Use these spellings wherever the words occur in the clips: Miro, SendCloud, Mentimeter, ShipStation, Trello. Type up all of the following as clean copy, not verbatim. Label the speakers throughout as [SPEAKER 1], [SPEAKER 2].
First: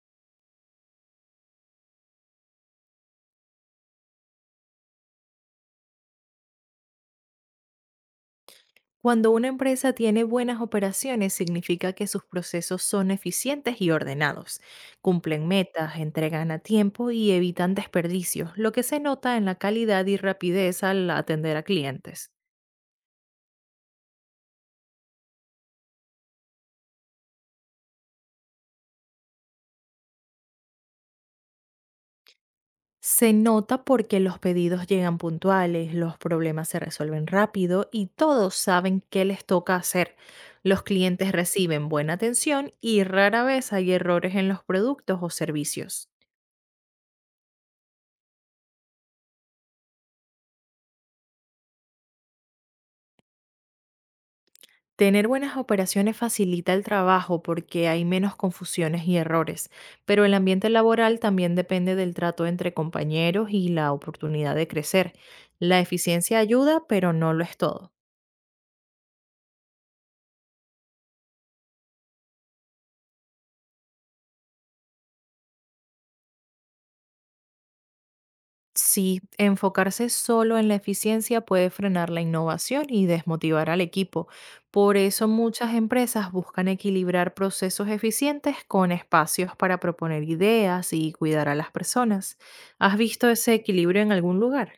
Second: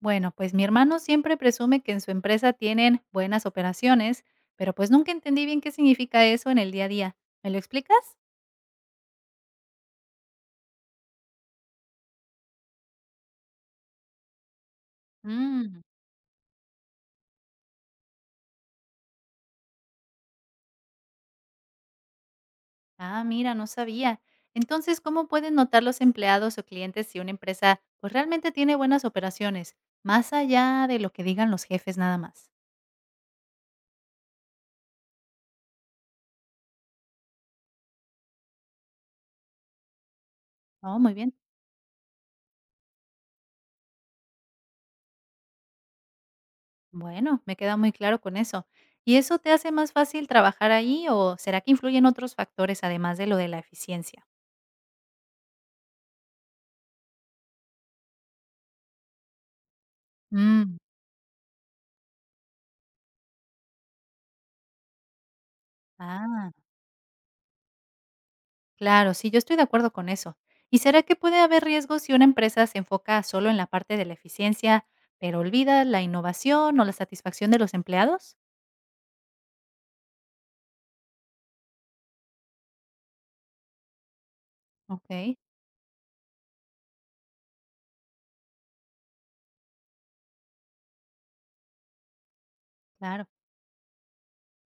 [SPEAKER 1] Bueno, pues mi hermano siempre presume que en su empresa tienen buenas operaciones, pero pues nunca entendí bien qué significa eso en el día a día. ¿Me lo explicas?
[SPEAKER 2] Cuando una empresa tiene buenas operaciones, significa que sus procesos son eficientes y ordenados, cumplen
[SPEAKER 1] Mm,
[SPEAKER 2] metas, entregan a tiempo y evitan desperdicios, lo que se nota en la calidad y rapidez al atender a clientes.
[SPEAKER 1] ah, mira, no sabía. Entonces, ¿cómo pueden notar los empleados o clientes si una empresa pues realmente tiene buenas operaciones, más allá de lo que digan los jefes nada más?
[SPEAKER 2] Se nota porque los pedidos llegan puntuales, los problemas se resuelven rápido y todos saben qué les toca hacer. Los
[SPEAKER 1] Oh, muy
[SPEAKER 2] clientes
[SPEAKER 1] bien.
[SPEAKER 2] reciben buena atención y rara vez hay errores en los productos o servicios.
[SPEAKER 1] Bueno, me queda muy claro con eso. ¿Y eso te hace más fácil trabajar ahí o será que influyen otros factores además de lo de la eficiencia?
[SPEAKER 2] Tener buenas operaciones facilita el trabajo porque hay menos confusiones y errores, pero el ambiente
[SPEAKER 1] Mm,
[SPEAKER 2] laboral también depende del trato entre compañeros y la oportunidad de crecer. La eficiencia
[SPEAKER 1] ah.
[SPEAKER 2] ayuda, pero no lo es todo.
[SPEAKER 1] Claro, sí, yo estoy de acuerdo con eso. ¿Y será que puede haber riesgos si una empresa se enfoca solo en la parte de la eficiencia, pero olvida la innovación o la satisfacción de los empleados?
[SPEAKER 2] Sí, enfocarse solo en la eficiencia puede frenar la innovación y desmotivar al equipo. Por eso
[SPEAKER 1] Ok,
[SPEAKER 2] muchas empresas buscan equilibrar procesos eficientes con espacios para proponer ideas y cuidar a las personas. ¿Has
[SPEAKER 1] claro.
[SPEAKER 2] visto ese equilibrio en algún lugar?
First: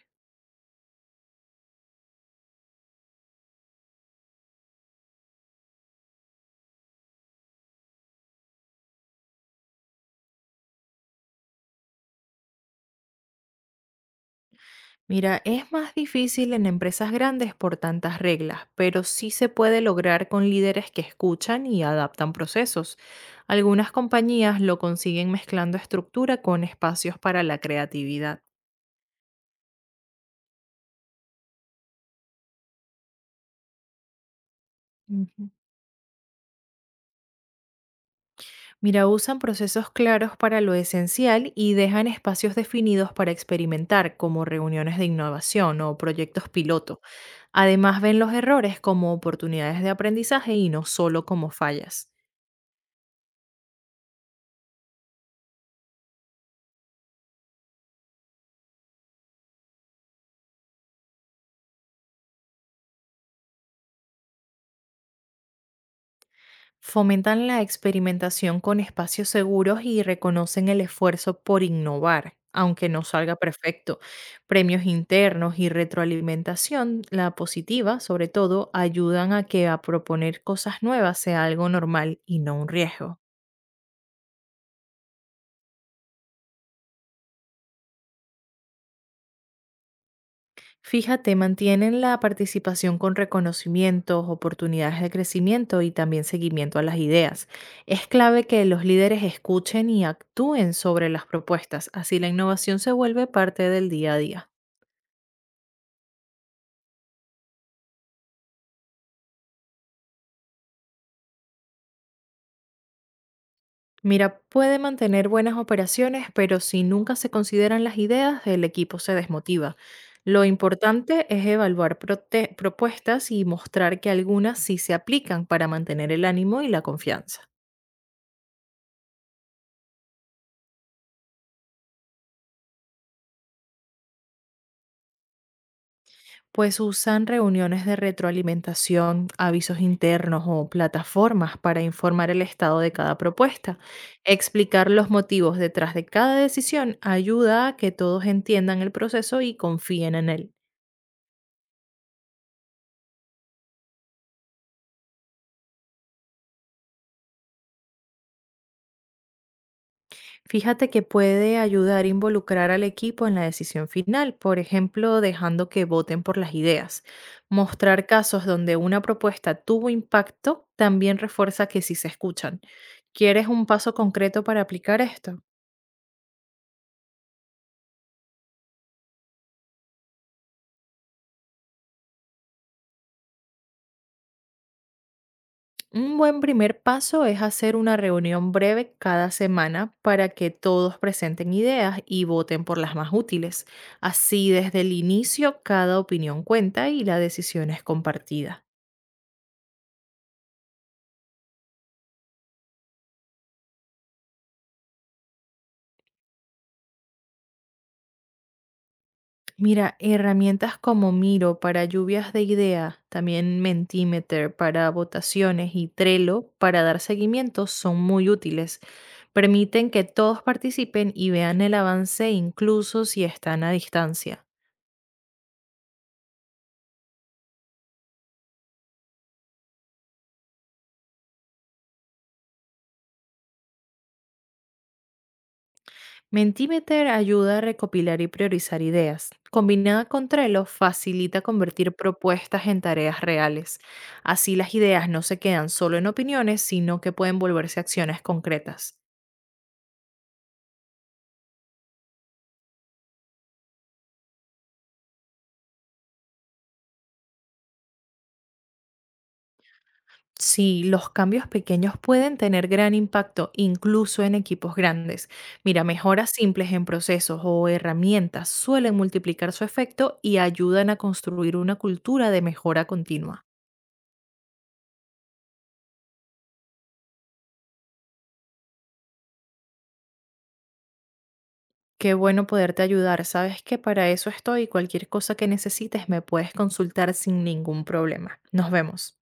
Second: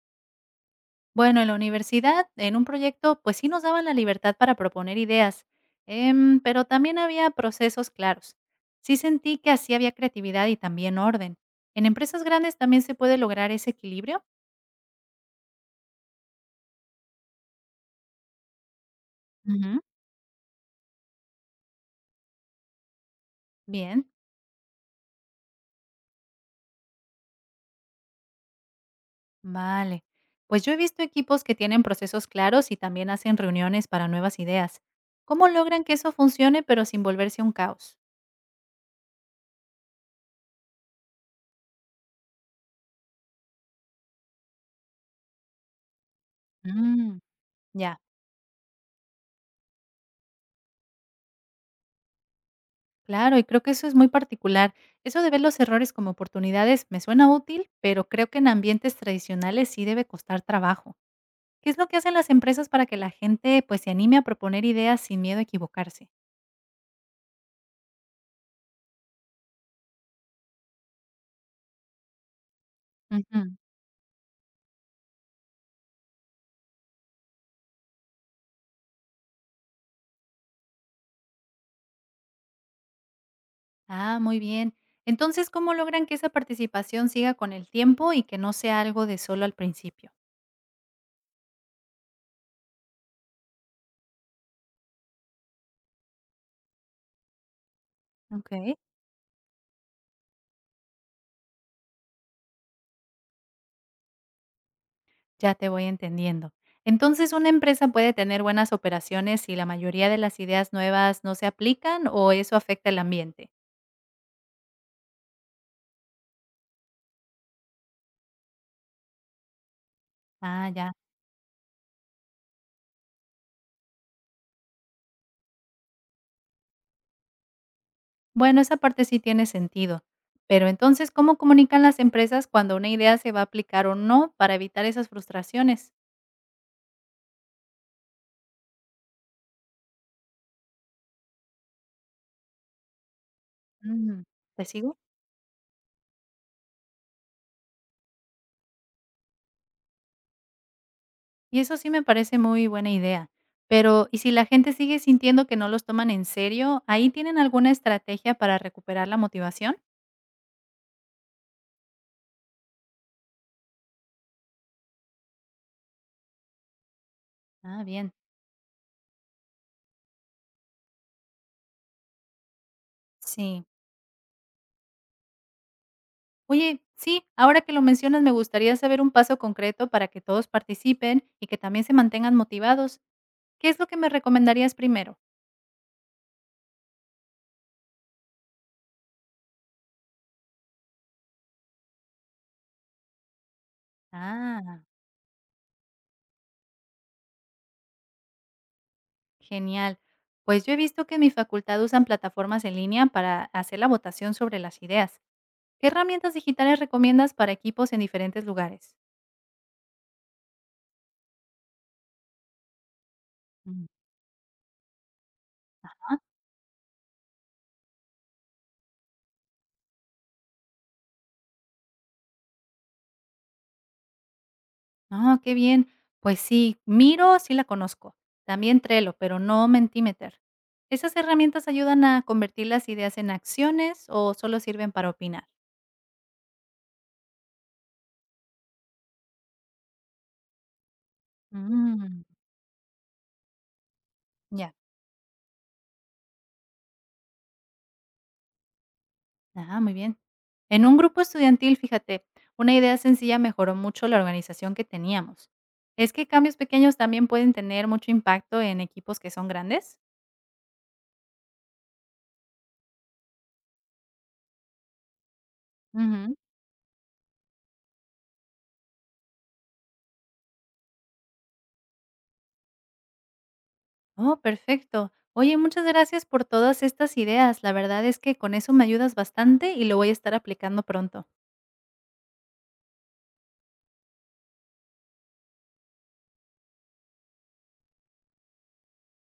[SPEAKER 1] Bueno, en la universidad, en un proyecto, pues sí nos daban la libertad para proponer ideas, pero también había procesos claros. Sí sentí que así había creatividad y también orden. ¿En empresas grandes también se puede lograr ese equilibrio?
[SPEAKER 2] Mira, es más difícil en empresas grandes por tantas reglas, pero sí se
[SPEAKER 1] Ujú.
[SPEAKER 2] puede lograr con líderes que escuchan y adaptan procesos. Algunas
[SPEAKER 1] Bien.
[SPEAKER 2] compañías lo consiguen mezclando estructura con espacios para la creatividad.
[SPEAKER 1] Vale. Pues yo he visto equipos que tienen procesos claros y también hacen reuniones para nuevas ideas. ¿Cómo
[SPEAKER 2] Ujú.
[SPEAKER 1] logran que eso funcione pero sin volverse un caos?
[SPEAKER 2] Mira, usan procesos claros para lo esencial y dejan espacios definidos para experimentar, como reuniones de innovación o proyectos piloto.
[SPEAKER 1] Mm, ya,
[SPEAKER 2] Además, ven los errores como oportunidades de aprendizaje y no solo como fallas.
[SPEAKER 1] claro, y creo que eso es muy particular. Eso de ver los errores como oportunidades me suena útil, pero creo que en ambientes tradicionales sí debe costar trabajo. ¿Qué es lo que hacen las empresas para que la gente pues se anime a proponer ideas sin miedo a equivocarse?
[SPEAKER 2] Fomentan la experimentación con espacios seguros y reconocen el esfuerzo por innovar, aunque no salga
[SPEAKER 1] Ujú.
[SPEAKER 2] perfecto. Premios internos y retroalimentación, la positiva sobre todo, ayudan a que a proponer cosas nuevas sea algo normal y no un riesgo.
[SPEAKER 1] Ah, muy bien. Entonces, ¿cómo logran que esa participación siga con el tiempo y que no sea algo de solo al principio?
[SPEAKER 2] Fíjate, mantienen la participación con reconocimientos, oportunidades de crecimiento y también seguimiento a las ideas. Es clave que
[SPEAKER 1] Ok.
[SPEAKER 2] los líderes escuchen y actúen sobre las propuestas, así la innovación se vuelve parte del día a día.
[SPEAKER 1] Ya te voy entendiendo. Entonces, ¿una empresa puede tener buenas operaciones si la mayoría de las ideas nuevas no se aplican o eso afecta el ambiente?
[SPEAKER 2] Mira, puede mantener buenas operaciones, pero si nunca se consideran las ideas, el equipo se desmotiva. Lo
[SPEAKER 1] Ah, ya.
[SPEAKER 2] importante es evaluar propuestas y mostrar que algunas sí se aplican para mantener el ánimo y la confianza.
[SPEAKER 1] Bueno, esa parte sí tiene sentido. Pero entonces, ¿cómo comunican las empresas cuando una idea se va a aplicar o no para evitar esas frustraciones?
[SPEAKER 2] Pues usan reuniones de retroalimentación, avisos internos o plataformas para informar el estado de cada propuesta.
[SPEAKER 1] Mm, ¿Te
[SPEAKER 2] Explicar
[SPEAKER 1] sigo?
[SPEAKER 2] los motivos detrás de cada decisión ayuda a que todos entiendan el proceso y confíen en él.
[SPEAKER 1] Y eso sí me parece muy buena idea. Pero, ¿y si la gente sigue sintiendo que no los toman en serio? ¿Ahí tienen alguna estrategia para recuperar la motivación?
[SPEAKER 2] Fíjate que puede ayudar a involucrar al equipo en la decisión final, por ejemplo, dejando que voten por las ideas.
[SPEAKER 1] Ah,
[SPEAKER 2] Mostrar
[SPEAKER 1] bien.
[SPEAKER 2] casos donde una propuesta tuvo impacto también refuerza que sí se escuchan. ¿Quieres
[SPEAKER 1] Sí,
[SPEAKER 2] un paso concreto para aplicar esto?
[SPEAKER 1] oye, sí, ahora que lo mencionas, me gustaría saber un paso concreto para que todos participen y que también se mantengan motivados. ¿Qué es lo que me recomendarías primero?
[SPEAKER 2] Un buen primer paso es hacer una reunión breve cada semana para que todos presenten ideas y voten por las más útiles. Así,
[SPEAKER 1] Ah,
[SPEAKER 2] desde el inicio, cada opinión cuenta y la decisión es compartida.
[SPEAKER 1] genial. Pues yo he visto que en mi facultad usan plataformas en línea para hacer la votación sobre las ideas. ¿Qué herramientas digitales recomiendas para equipos en diferentes lugares?
[SPEAKER 2] Mira, herramientas como Miro para lluvias de ideas, también
[SPEAKER 1] Ujú.
[SPEAKER 2] Mentimeter para votaciones y Trello para dar seguimiento son muy útiles. Permiten que todos participen y vean el avance incluso si están a distancia.
[SPEAKER 1] No, qué bien. Pues sí, Miro sí la conozco, también Trello, pero no Mentimeter. ¿Esas herramientas ayudan a convertir las ideas en acciones o solo sirven para opinar?
[SPEAKER 2] Mentimeter ayuda a recopilar y priorizar ideas. Combinada con Trello, facilita convertir
[SPEAKER 1] Mm,
[SPEAKER 2] propuestas en tareas reales. Así
[SPEAKER 1] ya,
[SPEAKER 2] las ideas no se quedan solo en opiniones, sino que pueden volverse acciones concretas.
[SPEAKER 1] ah, muy bien. En un grupo estudiantil, fíjate, una idea sencilla mejoró mucho la organización que teníamos. ¿Es que cambios pequeños también pueden tener mucho impacto en equipos que son grandes?
[SPEAKER 2] Sí, los cambios pequeños pueden tener gran impacto incluso en equipos grandes. Mira, mejoras
[SPEAKER 1] Ujú.
[SPEAKER 2] simples en procesos o herramientas suelen multiplicar su efecto y ayudan a construir una cultura de mejora continua.
[SPEAKER 1] Oh, perfecto. Oye, muchas gracias por todas estas ideas. La verdad es que con eso me ayudas bastante y lo voy a estar aplicando pronto.
[SPEAKER 2] Qué bueno poderte ayudar. Sabes que para eso estoy. Cualquier cosa que necesites me puedes consultar sin ningún problema. Nos vemos.